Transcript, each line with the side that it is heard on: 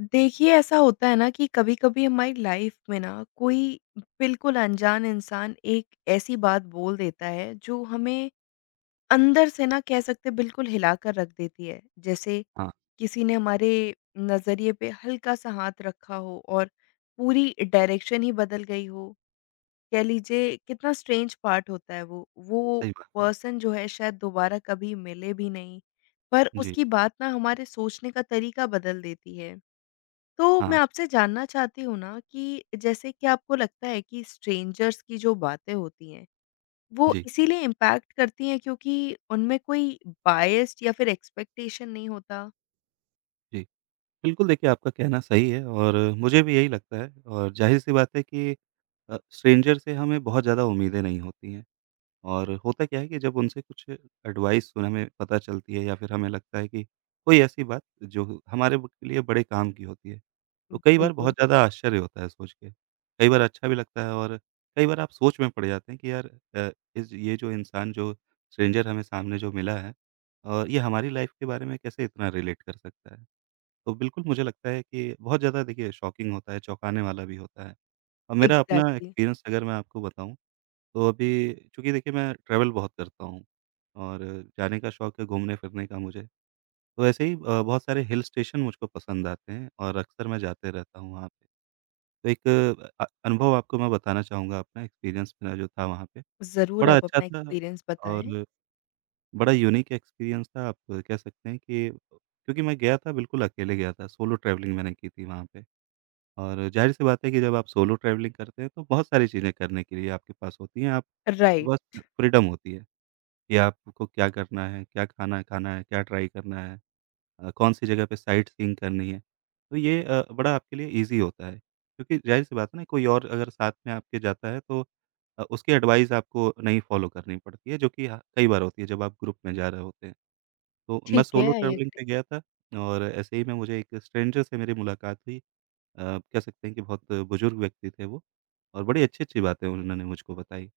left: देखिए, ऐसा होता है ना कि कभी-कभी हमारी लाइफ में ना कोई बिल्कुल अनजान इंसान एक ऐसी बात बोल देता है जो हमें अंदर से ना कह सकते हैं बिल्कुल हिला कर रख देती है। जैसे
right: हाँ,
left: किसी ने हमारे नज़रिए पे हल्का-सा हाथ रखा हो और पूरी डायरेक्शन ही बदल गई हो। कह लीजिए कितना स्ट्रेंज पार्ट होता है वो। वो
right: सही बात है।
left: पर्सन जो है शायद दोबारा कभी मिले भी नहीं, पर
right: जी,
left: उसकी बात ना हमारे सोचने का तरीका बदल देती है। तो मैं
right: हाँ,
left: आपसे जानना चाहती हूँ ना कि जैसे कि आपको लगता है कि स्ट्रेंजर्स की जो बातें होती हैं, वो
right: जी,
left: इसीलिए इम्पैक्ट करती हैं क्योंकि उनमें कोई बायस्ड या फिर एक्सपेक्टेशन नहीं होता?
right: जी। बिल्कुल, देखिए, आपका कहना सही है और मुझे भी यही लगता है, और ज़ाहिर-सी बात है कि स्ट्रेंजर से हमें बहुत ज़्यादा उम्मीदें नहीं होती हैं। और होता क्या है कि जब उनसे कुछ एडवाइस हमें पता चलती है, या फिर हमें लगता है कि कोई ऐसी बात जो हमारे के लिए बड़े काम की होती है, तो कई बार
left: बिल्कुल।
right: बहुत ज़्यादा आश्चर्य होता है, सोच के कई बार अच्छा भी लगता है। और कई बार आप सोच में पड़ जाते हैं कि यार, अ, इस ये जो इंसान, जो स्ट्रेंजर हमें सामने जो मिला है, और ये हमारी लाइफ के बारे में कैसे इतना रिलेट कर सकता है। तो बिल्कुल मुझे लगता है कि बहुत ज़्यादा देखिए शॉकिंग होता है, चौंकाने वाला भी होता है। और मेरा अपना
left: एग्ज़ैक्टली।
right: एक्सपीरियंस अगर मैं आपको बताऊं, तो अभी, चूँकि देखिए मैं ट्रैवल बहुत करता हूँ, और जाने का शौक है, घूमने-फिरने का मुझे। तो ऐसे ही बहुत सारे हिल स्टेशन मुझको पसंद आते हैं, और अक्सर मैं जाते रहता हूँ वहाँ पे। तो एक अनुभव आपको मैं बताना चाहूँगा, अपना एक्सपीरियंस मेरा जो था वहाँ पे,
left: ज़रूर
right: बड़ा
left: आप
right: अच्छा
left: अपना
right: था,
left: एक्सपीरियंस बताएँ।
right: और बड़ा यूनिक एक्सपीरियंस था। आप कह सकते हैं कि, क्योंकि मैं गया था बिल्कुल अकेले गया था, सोलो ट्रैवलिंग मैंने की थी वहाँ पे। और ज़ाहिर-सी बात है कि जब आप सोलो ट्रैवलिंग करते हैं, तो बहुत सारी चीज़ें करने के लिए आपके पास होती हैं, आपके
left: राइट,
right: पास फ्रीडम होती है। कि आपको क्या करना है, क्या खाना खाना है, क्या ट्राई करना है, कौन-सी जगह पे साइट सीइंग करनी है। तो ये बड़ा आपके लिए ईज़ी होता है, क्योंकि ज़ाहिर-सी बात है ना, कोई और अगर साथ में आपके जाता है, तो उसकी एडवाइस आपको नहीं फॉलो करनी पड़ती है, जो कि ह कई बार होती है जब आप ग्रुप में जा रहे होते हैं। तो मैं
left: ठीक है,
right: सोलो
left: आई
right: ट्रैवलिंग
left: एग्री।
right: पे गया था, और ऐसे ही में मुझे एक स्ट्रेंजर से मेरी मुलाकात हुई। कह सकते हैं कि बहुत बुजुर्ग व्यक्ति थे वो, और बड़ी अच्छी-अच्छी बातें उन्होंने मुझको बताई,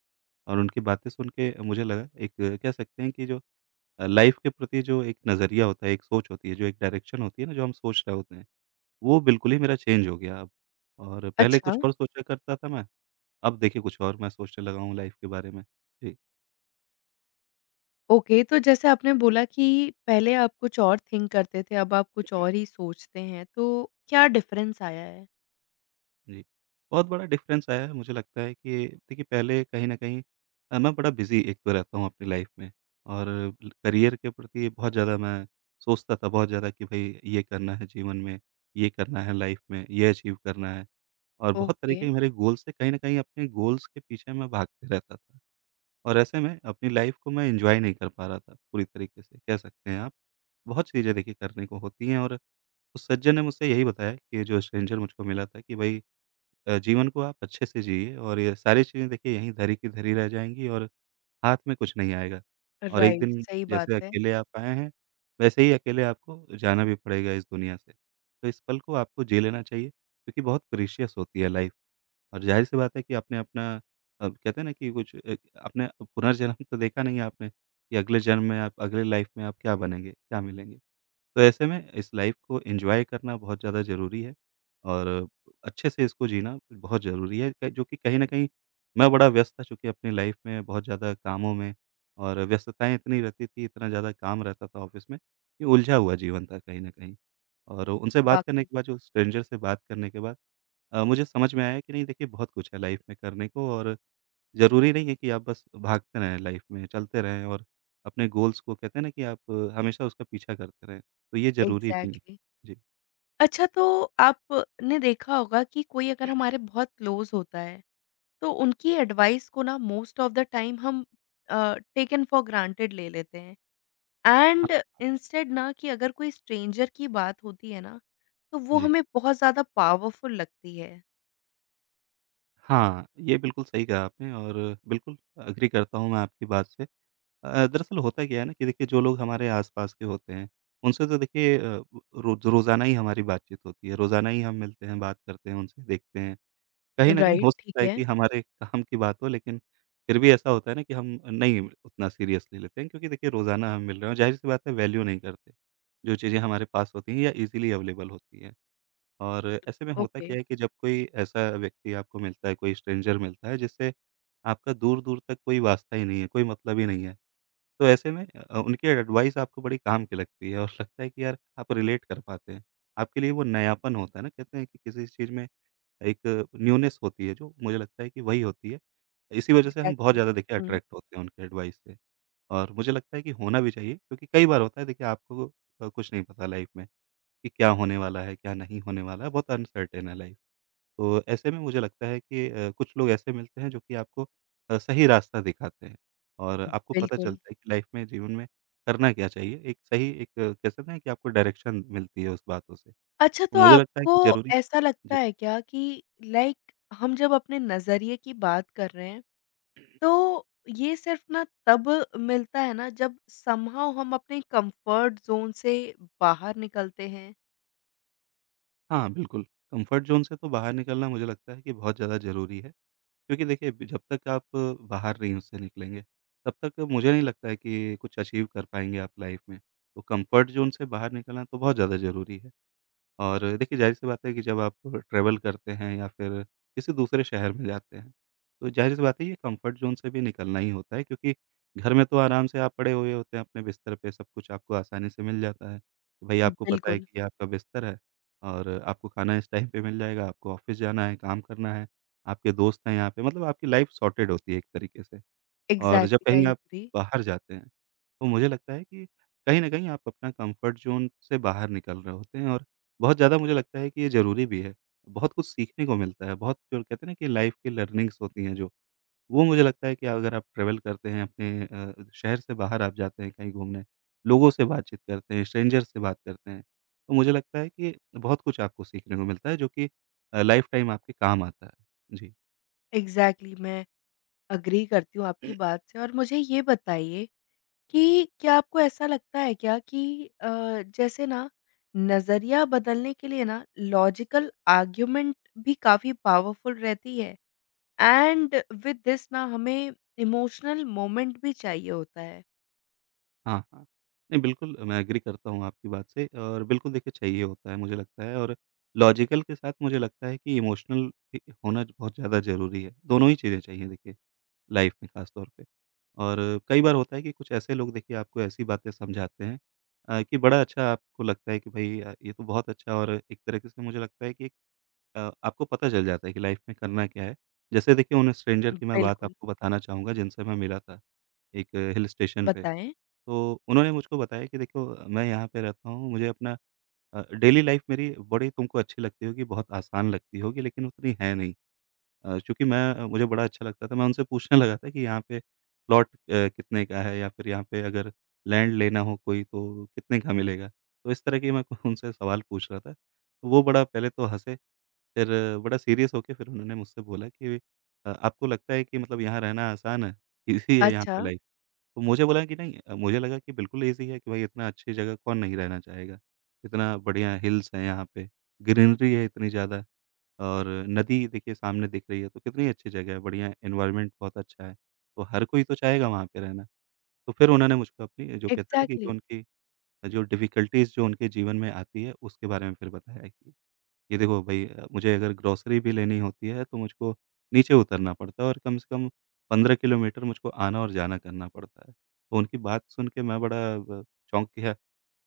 right: और उनकी बातें सुन के मुझे लगा, एक कह सकते हैं कि, जो लाइफ़ के प्रति जो एक नज़रिया होता है, एक सोच होती है, जो एक डायरेक्शन होती है ना, जो हम सोच रहे होते हैं, वो बिल्कुल ही मेरा चेंज हो गया अब। और पहले
left: अच्छा,
right: कुछ और सोचा करता था मैं, अब देखिए कुछ और मैं सोचने लगा हूँ लाइफ़ के बारे में। जी,
left: ओके तो जैसे आपने बोला कि पहले आप कुछ और थिंक करते थे, अब आप कुछ और ही सोचते हैं, तो क्या डिफ़रेंस आया है?
right: जी। बहुत बड़ा डिफ़रेंस आया है। मुझे लगता है कि देखिए, पहले कहीं न कहीं मैं बड़ा बिज़ी एक तो रहता हूँ अपनी लाइफ़ में, और ल करियर के प्रति बहुत ज़्यादा मैं सोचता था, बहुत ज़्यादा, कि भई ये करना है जीवन में, ये करना है लाइफ़ में, ये अचीव करना है। और बहुत
left: ओके,
right: तरीके के मेरे गोल्स थे, कहीं न कहीं अपने गोल्स के पीछे मैं भागते रहता था। और ऐसे में अपनी लाइफ़ को मैं एन्जॉय नहीं कर पा रहा था पूरी तरीके से, कह सकते हैं आप। बहुत चीज़ें देखिए करने को होती हैं, और उस सज्जन ने मुझसे यही बताया, कि जो स्ट्रेंजर मुझको मिला था, कि भई जीवन को आप अच्छे से जिए, और ये सारी चीज़ें देखिए यहीं धरी की धरी रह जाएँगी, और हाथ में कुछ नहीं आएगा। और एक
left: राइट,
right: दिन,
left: सही बात
right: जैसे
left: है,
right: अकेले आप आए हैं, वैसे ही अकेले आपको जाना भी पड़ेगा इस दुनिया से। तो इस पल को आपको जी लेना चाहिए, क्योंकि बहुत प्रीशियस होती है लाइफ़। और ज़ाहिर-सी बात है कि आपने अपना कहते हैं ना कि कुछ एक आपने पुनर्जन्म तो देखा नहीं है आपने, कि अगले जन्म में आप, अगले लाइफ़ में आप क्या बनेंगे, क्या मिलेंगे। तो ऐसे में इस लाइफ़ को एन्जॉय करना बहुत ज़्यादा ज़रूरी है, और अच्छे से इसको जीना बहुत ज़रूरी है, क जो कि कहीं न कहीं मैं बड़ा व्यस्त था चूँकि अपनी लाइफ़ में, बहुत ज़्यादा कामों में, और व्यस्तताएँ इतनी रहती थी, इतना ज़्यादा काम रहता था ऑफ़िस में, कि उलझा हुआ जीवन था कहीं न कहीं। और उनसे बात करने
left: वाक़ई।
right: के बाद, जो स्ट्रेंजर से बात करने के बाद, मुझे समझ में आया कि नहीं देखिए, बहुत कुछ है लाइफ में करने को, और ज़रूरी नहीं है कि आप बस भागते रहें लाइफ में, चलते रहें, और अपने गोल्स को, कहते हैं ना कि आप हमेशा उसका पीछा करते रहें, तो ये ज़रूरी नहीं है।
left: एग्ज़ैक्टली।
right: जी।
left: अच्छा तो आपने देखा होगा कि कोई अगर हमारे बहुत क्लोज़ होता है, तो उनकी एडवाइस को ना मोस्ट ऑफ़ द टाइम हम टेकन फॉर ग्रांटेड ले लेते हैं एंड
right: हाँ,
left: इंस्टेड ना कि अगर कोई स्ट्रेंजर की बात होती है ना, तो वो
right: जी।
left: हमें बहुत ज़्यादा पावरफुल लगती है।
right: हाँ, ये बिल्कुल सही कहा आपने, और बिल्कुल एग्री करता हूँ मैं आपकी बात से। दरअसल होता क्या है ना कि देखिए, जो लोग हमारे आस-पास के होते हैं, उनसे तो देखिए रोज़ाना ही हमारी बातचीत होती है, रोज़ाना ही हम मिलते हैं, बात करते हैं उनसे, देखते हैं। कहीं न कहीं
left: राइट,
right: हो सकता
left: ठीक
right: है
left: है।
right: कि हमारे काम की बात हो, लेकिन फिर भी ऐसा होता है ना कि हम नहीं उतना सीरियसली लेते हैं, क्योंकि देखिए रोज़ाना हम मिल रहे हैं, ज़ाहिर-सी बात है, वैल्यू नहीं करते। जो चीज़ें हमारे पास होती हैं, या ईज़िली अवेलेबल होती हैं। और ऐसे में होता
left: ओके।
right: क्या है कि जब कोई ऐसा व्यक्ति आपको मिलता है, कोई स्ट्रेंजर मिलता है जिससे आपका दूर-दूर तक कोई वास्ता ही नहीं है, कोई मतलब ही नहीं है। तो ऐसे में उनकी एडवाइस आपको बड़ी काम की लगती है, और लगता है कि यार, आप रिलेट कर पाते हैं। आपके लिए वो नयापन होता है ना, कहते हैं कि किसी चीज़ में एक न्यूनेस होती है जो, मुझे लगता है कि वही होती है। इसी वजह से हम बहुत
left: एग्ज़ैक्टली।
right: ज़्यादा देखिए
left: हुँ।
right: अट्रैक्ट होते हैं उनके एडवाइस से। और मुझे लगता है कि होना भी चाहिए, क्योंकि कई बार होता है देखिए, आपको कुछ नहीं पता लाइफ़ में कि क्या होने वाला है, क्या नहीं होने वाला है, बहुत अनसर्टेन है लाइफ़। तो ऐसे में मुझे लगता है कि कुछ लोग ऐसे मिलते हैं जो कि आपको सही रास्ता दिखाते हैं, और आपको पता
left: बिल्कुल।
right: चलता है कि लाइफ़ में, जीवन में करना क्या चाहिए। एक सही, एक कह सकते हैं ना, कि आपको डायरेक्शन मिलती है उस बातों से।
left: अच्छा
right: तो
left: तो
right: मुझे लगता है
left: आपको
right: कि ज़रूरी,
left: ऐसा लगता है क्या कि लाइक हम जब अपने नज़रिए की बात कर रहे हैं तो ये सिर्फ़ ना तब मिलता है ना जब समहाउ हम अपने कंफर्ट ज़ोन से बाहर निकलते हैं।
right: हाँ, बिल्कुल। कम्फ़र्ट ज़ोन से तो बाहर निकलना मुझे लगता है कि बहुत ज़्यादा ज़रूरी है, क्योंकि देखिए ब जब तक आप बाहर नहीं उससे निकलेंगे, तब तक मुझे नहीं लगता है कि कुछ अचीव कर पाएँगे आप लाइफ़ में। तो कम्फ़र्ट ज़ोन से बाहर निकलना तो बहुत ज़्यादा ज़रूरी है। और देखिए ज़ाहिर-सी बात है कि जब आप ट्रैवल करते हैं, या फिर किसी दूसरे शहर में जाते हैं, तो ज़ाहिर-सी बात है, ये कंफर्ट ज़ोन से भी निकलना ही होता है, क्योंकि घर में तो आराम से आप पड़े हुए होते हैं अपने बिस्तर पे, सब कुछ आपको आसानी से मिल जाता है। भई आपको पता है
left: बिल्कुल।
right: कि ये आपका बिस्तर है, और आपको खाना इस टाइम पे मिल जाएगा, आपको ऑफ़िस जाना है, काम करना है, आपके दोस्त हैं यहाँ पे, मतलब आपकी लाइफ़ सॉर्टेड होती है एक तरीके से। और जब
left: एग्ज़ैक्टली
right: कहीं
left: आई
right: आप
left: एग्री।
right: बाहर जाते हैं, तो मुझे लगता है कि कहीं न कहीं आप अपना कम्फ़र्ट ज़ोन से बाहर निकल रहे होते हैं, और बहुत ज़्यादा मुझे लगता है कि ये ज़रूरी भी है। बहुत कुछ सीखने को मिलता है, बहुत जो कहते हैं ना कि लाइफ़ की लर्निंग्स होती हैं जो, वो मुझे लगता है कि अगर आप ट्रैवल करते हैं, अपने शहर से बाहर आप जाते हैं कहीं घूमने, लोगों से बातचीत करते हैं, स्ट्रेंजर्स से बात करते हैं, तो मुझे लगता है कि बहुत कुछ आपको सीखने को मिलता है, जो कि लाइफ़ टाइम आपके काम आता है। जी।
left: एग्ज़ैक्टली मैं एग्री करती हूँ आपकी बात से और मुझे ये बताइए कि क्या आपको ऐसा लगता है क्या कि जैसे ना नज़रिया बदलने के लिए ना लॉजिकल आर्ग्युमेंट भी काफ़ी पावरफुल रहती है एंड विद दिस ना हमें इमोशनल मोमेंट भी चाहिए होता है?
right: हाँ, हाँ। नहीं बिल्कुल, मैं एग्री करता हूँ आपकी बात से, और बिल्कुल देखिए चाहिए होता है मुझे लगता है। और लॉजिकल के साथ मुझे लगता है कि इमोशनल होना बहुत ज़्यादा ज़रूरी है। दोनों ही चीज़ें चाहिए देखिए लाइफ़ में, ख़ास तौर पे। और कई बार होता है कि कुछ ऐसे लोग देखिए आपको ऐसी बातें समझाते हैं, कि बड़ा अच्छा आपको लगता है, कि भई ये तो बहुत अच्छा, और एक तरीके से मुझे लगता है कि एक आपको पता चल जाता है कि लाइफ़ में करना क्या है। जैसे देखिए उन स्ट्रेंजर की मैं बात
left: बिल्कुल।
right: आपको बताना चाहूँगा, जिनसे मैं मिला था, एक हिल स्टेशन पे।
left: बताएँ?
right: तो उन्होंने मुझको बताया कि देखो, मैं यहाँ पे रहता हूँ, मुझे अपना डेली लाइफ़ मेरी बड़ी तुमको अच्छी लगती होगी, बहुत आसान लगती होगी, लेकिन उतनी है नहीं। चूँकि मैं मुझे बड़ा अच्छा लगता था, मैं उनसे पूछने लगा था कि यहाँ पे प्लॉट कितने का है, या फिर यहाँ पे अगर लैंड लेना हो कोई, तो कितने का मिलेगा? तो इस तरह की मैं उनसे सवाल पूछ रहा था। तो वो बड़ा पहले तो हँसे, फिर बड़ा सीरियस होके फिर उन्होंने मुझसे बोला कि आपको लगता है कि मतलब यहाँ रहना आसान है? ईज़ी है यहाँ
left: अच्छा,
right: पे लाइफ़? तो मुझे बोला कि नहीं। मुझे लगा कि बिल्कुल ईज़ी है कि भाई इतना अच्छी जगह कौन नहीं रहना चाहेगा। इतना बढ़िया हिल्स हैं यहाँ पे, ग्रीनरी है इतनी ज़्यादा और नदी देखिए सामने दिख रही है, तो कितनी अच्छी जगह है, बढ़िया एनवायरनमेंट बहुत अच्छा है। तो हर कोई तो चाहेगा वहाँ पे रहना। तो फिर उन्होंने मुझको अपनी जो कहते हैं ना कि जो
left: एग्ज़ैक्टली
right: उनकी जो डिफ़िकल्टीज़ जो उनके जीवन में आती है उसके बारे में फिर बताया कि ये देखो भई मुझे अगर ग्रोसरी भी लेनी होती है तो मुझको नीचे उतरना पड़ता है और कम से कम 15 किलोमीटर मुझको आना और जाना करना पड़ता है। तो उनकी बात सुन के मैं बड़ा ब चौंक गया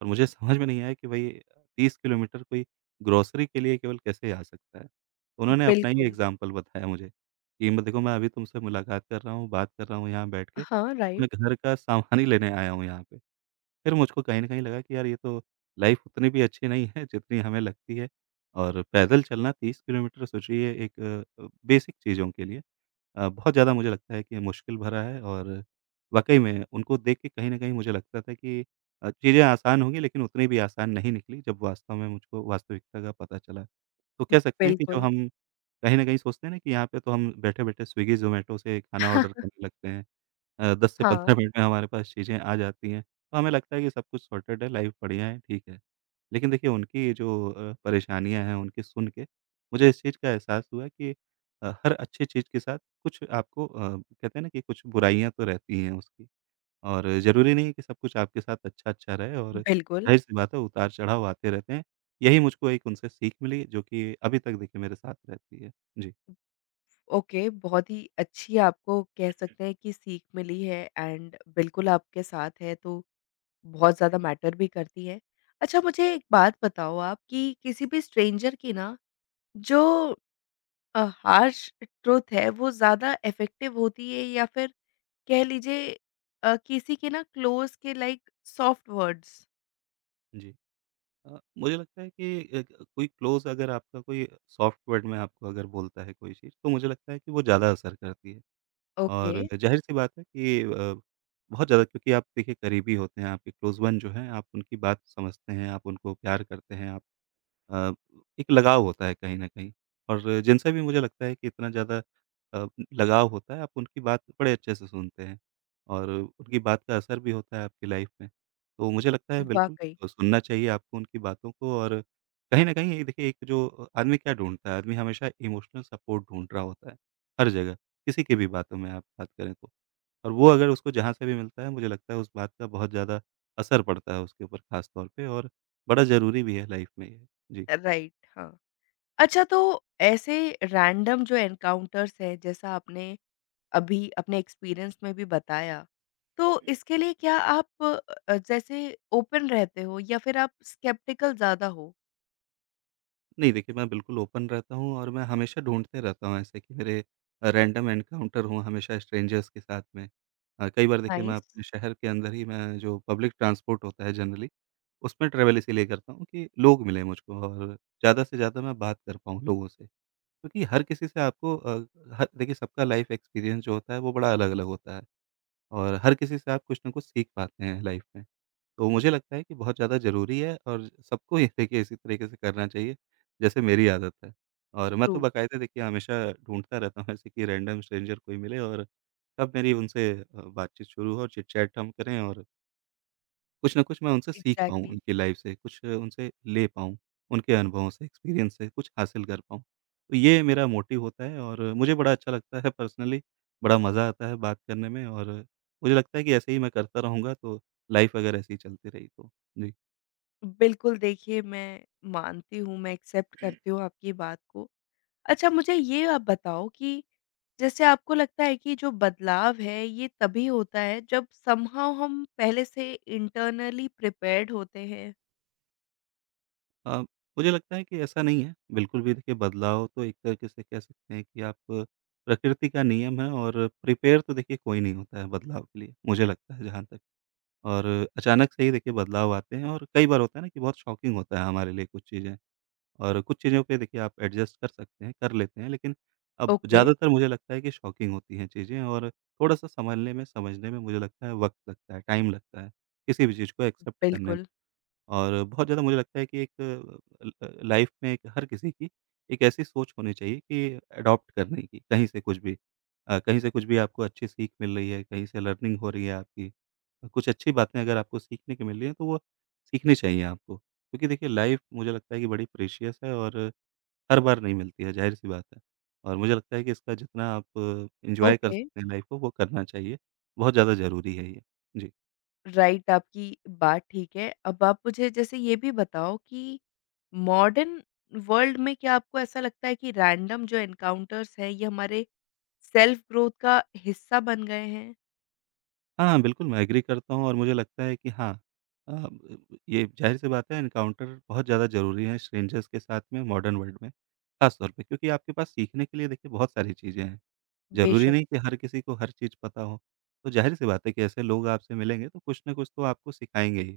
right: और मुझे समझ में नहीं आया कि भई 30 किलोमीटर कोई ग्रोसरी के लिए केवल कैसे आ सकता है। तो उन्होंने अपना ही
left: बिल्कुल।
right: एग्ज़ाम्पल बताया मुझे कि मैं देखो मैं अभी तुमसे मुलाकात कर रहा हूँ, बात कर रहा हूँ यहाँ बैठ के,
left: हाँ,
right: मैं
left: राइट।
right: घर का सामान ही लेने आया हूँ यहाँ पे। फिर मुझको कहीं न कहीं लगा कि यार ये तो लाइफ़ उतनी भी अच्छी नहीं है जितनी हमें लगती है, और पैदल चलना 30 किलोमीटर सोचिए एक बेसिक चीज़ों के लिए बहुत ज़्यादा मुझे लगता है कि मुश्किल भरा है। और वाक़ई में उनको देख के कहीं न कहीं मुझे लगता था कि चीज़ें आसान होंगी लेकिन उतनी भी आसान नहीं निकली जब वास्तव में मुझको वास्तविकता का पता चला। तो कह सकते हैं कि जो
left: बिल्कुल।
right: हम कहीं न कहीं सोचते हैं ना कि यहाँ पे तो हम बैठे-बैठे स्विगी, ज़ोमैटो से खाना ऑर्डर करने लगते हैं। 10 से 15
left: हाँ,
right: मिनट में हमारे पास चीज़ें आ जाती हैं, तो हमें लगता है कि सब कुछ सॉर्टेड है, लाइफ़ बढ़िया है, ठीक है। लेकिन देखिए उनकी जो परेशानियाँ हैं, उनकी सुन के मुझे इस चीज़ का एहसास हुआ कि हर अच्छी चीज़ के साथ कुछ आपको कहते हैं ना कि कुछ बुराइयाँ तो रहती हैं उसकी। और ज़रूरी नहीं है कि सब कुछ आपके साथ अच्छा-अच्छा रहे, और
left: बिल्कुल।
right: ज़ाहिर-सी बात है उतार-चढ़ाव आते रहते हैं। यही मुझको एक उनसे सीख मिली जो कि अभी तक देखिए मेरे साथ रहती है। जी।
left: ओके, बहुत ही अच्छी आपको कह सकते हैं कि सीख मिली है एंड बिल्कुल आपके साथ है, तो बहुत ज़्यादा मैटर भी करती है। अच्छा, मुझे एक बात बताओ आप कि किसी भी स्ट्रेंजर की ना जो हार्श ट्रुथ है, वो ज़्यादा इफ़ेक्टिव होती है या फिर कह लीजिए किसी के ना क्लोज़ के लाइक सॉफ्ट वर्ड्स?
right: जी। मुझे लगता है कि क कोई क्लोज़ अगर आपका कोई सॉफ्ट वर्ड में आपको अगर बोलता है कोई चीज़, तो मुझे लगता है कि वो ज़्यादा असर करती है।
left: ओके,
right: और ज़ाहिर-सी बात है कि बहुत ज़्यादा, क्योंकि आप देखिए करीबी होते हैं, आपके क्लोज़ वन जो हैं, आप उनकी बात समझते हैं, आप उनको प्यार करते हैं, आप अ, एक लगाव होता है कहीं न कहीं। और जिनसे भी मुझे लगता है कि इतना ज़्यादा अ, लगाव होता है, आप उनकी बात बड़े अच्छे से सुनते हैं और उनकी बात का असर भी होता है आपकी लाइफ़ में। तो मुझे लगता है बिल्कुल
left: वाक़ई।
right: सुनना चाहिए आपको उनकी बातों को। और कहीं न कहीं ये देखिए एक जो आदमी क्या ढूँढता है, आदमी हमेशा इमोशनल सपोर्ट ढूँढ रहा होता है, हर जगह, किसी की भी बातों में आप बात करें तो। और वो अगर उसको जहाँ से भी मिलता है, मुझे लगता है उस बात का बहुत ज़्यादा असर पड़ता है उसके ऊपर, ख़ास तौर पे, और बड़ा ज़रूरी भी है लाइफ़ में ये। जी।
left: राइट, हाँ। अच्छा तो ऐसे रैंडम जो एनकाउंटर्स हैं, जैसा आपने अभी अपने एक्सपीरियंस में भी बताया, तो इसके लिए क्या आप जैसे ओपन रहते हो या फिर आप स्केप्टिकल ज़्यादा हो?
right: नहीं देखिए, मैं बिल्कुल ओपन रहता हूँ और मैं हमेशा ढूँढते रहता हूँ ऐसे कि मेरे रैंडम एनकाउंटर हों हमेशा स्ट्रेंजर्स के साथ में। कई बार देखिए मैं
left: नाइस।
right: अपने शहर के अंदर ही मैं जो पब्लिक ट्रांसपोर्ट होता है जनरली, उसमें ट्रैवल इसीलिए करता हूँ कि लोग मिलें मुझको और ज़्यादा से ज़्यादा मैं बात कर पाऊँ लोगों से। क्योंकि हर किसी से आपको हर देखिए सबका लाइफ़ एक्सपीरियंस जो होता है वो बड़ा अलग-अलग होता है, और हर किसी से आप कुछ ना कुछ सीख पाते हैं लाइफ़ में। तो मुझे लगता है कि बहुत ज़्यादा ज़रूरी है, और सबको ये देखिए इसी तरीके से करना चाहिए, जैसे मेरी आदत है। और मैं तो
left: ट्रू,
right: बाकायदा देखिए हमेशा ढूँढता रहता हूँ ऐसे कि रैंडम स्ट्रेंजर कोई मिले और तब मेरी उनसे बातचीत शुरू हो, चिट-चैट हम करें, और कुछ ना कुछ मैं उनसे सीख पाऊँ
left: एग्ज़ैक्टली।
right: उनकी लाइफ़ से, कुछ उनसे ले पाऊँ, उनके अनुभवों से, एक्सपीरियंस से कुछ हासिल कर पाऊँ। तो ये मेरा मोटिव होता है और मुझे बड़ा अच्छा लगता है पर्सनली, बड़ा मज़ा आता है बात करने में, और मुझे लगता है कि ऐसे ही मैं करता रहूँगा तो लाइफ़ अगर ऐसे ही चलती रही तो। जी।
left: बिल्कुल देखिए मैं मानती हूँ, मैं एक्सेप्ट करती हूँ आपकी बात को। अच्छा मुझे ये आप बताओ कि जैसे आपको लगता है कि जो बदलाव है ये तभी होता है जब समहाउ हम पहले से इंटरनली प्रिपेयर्ड होते हैं?
right: अ, मुझे लगता है कि ऐसा नहीं है, बिल्कुल भी देखिए बदलाव तो एक तरीके से कह सकते हैं कि आप प्रकृति का नियम है, और प्रिपेयर तो देखिए कोई नहीं होता है बदलाव के लिए, मुझे लगता है जहाँ तक। और अचानक से ही देखिए बदलाव आते हैं, और कई बार होता है ना कि बहुत शॉकिंग होता है हमारे लिए कुछ चीज़ें, और कुछ चीज़ों पे देखिए आप एडजस्ट कर सकते हैं, कर लेते हैं, लेकिन अब
left: ओके,
right: ज़्यादातर मुझे लगता है कि शॉकिंग होती हैं चीज़ें, और थोड़ा-सा सँभलने में, समझने में मुझे लगता है वक़्त लगता है, टाइम लगता है, किसी भी चीज़ को एक्सेप्ट करने में।
left: बिल्कुल।
right: और बहुत ज़्यादा मुझे लगता है कि एक ल लाइफ़ में एक हर किसी की एक ऐसी सोच होनी चाहिए कि अडॉप्ट करने की, कहीं से कुछ भी। कहीं से कुछ भी आपको अच्छी सीख मिल रही है, कहीं से लर्निंग हो रही है आपकी। कुछ अच्छी बातें अगर आपको सीखने को मिल रही हैं, तो वो सीखनी चाहिए आपको। क्योंकि देखिए लाइफ़ मुझे लगता है कि बड़ी प्रेशियस है, और हर बार नहीं मिलती है, ज़ाहिर-सी बात है। और मुझे लगता है कि इसका जितना आप एन्जॉय कर
left: ओके।
right: सकते हैं लाइफ़ को, वो करना चाहिए। बहुत ज़्यादा ज़रूरी है ये। जी।
left: राइट आपकी बात ठीक है। अब आप मुझे जैसे ये भी बताओ कि मॉडर्न वर्ल्ड में क्या आपको ऐसा लगता है कि रैंडम जो एनकाउंटर्स हैं ये हमारे सेल्फ ग्रोथ का हिस्सा बन गए हैं?
right: हाँ, बिल्कुल, मैं एग्री करता हूँ, और मुझे लगता है कि हाँ अ, ये ज़ाहिर-सी बात है, एनकाउंटर बहुत ज़्यादा ज़रूरी है स्ट्रेंजर्स के साथ में मॉडर्न वर्ल्ड में, ख़ास तौर पे, क्योंकि आपके पास सीखने के लिए देखिए बहुत सारी चीज़ें हैं। ज़रूरी
left: बेशक,
right: नहीं कि हर किसी को हर चीज़ पता हो, तो ज़ाहिर-सी बात है कि ऐसे लोग आपसे मिलेंगे तो कुछ ना कुछ तो आपको सिखाएँगे ही,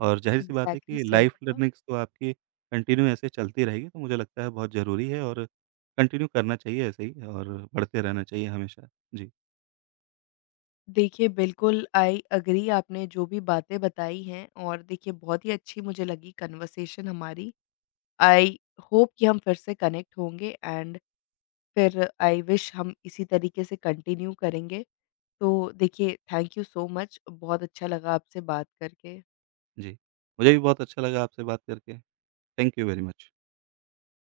right: और ज़ाहिर-सी बात है
left: एग्ज़ैक्टली
right: कि
left: सही
right: लाइफ़
left: कहा।
right: लर्निंग्स तो आपकी कंटिन्यू ऐसे चलती रहेगी, तो मुझे लगता है बहुत ज़रूरी है, और कंटिन्यू करना चाहिए ऐसे ही और बढ़ते रहना चाहिए हमेशा। जी,
left: देखिए, बिल्कुल आई एग्री आपने जो भी बातें बताई हैं और देखिए बहुत ही अच्छी मुझे लगी कन्वर्सेशन हमारी। आई होप कि हम फिर से कनेक्ट होंगे एंड फिर आई विश हम इसी तरीके से कंटिन्यू करेंगे। तो देखिए थैंक यू सो मच बहुत अच्छा लगा आपसे बात करके।
right: जी। मुझे भी बहुत अच्छा लगा आपसे बात करके। Thank you very much.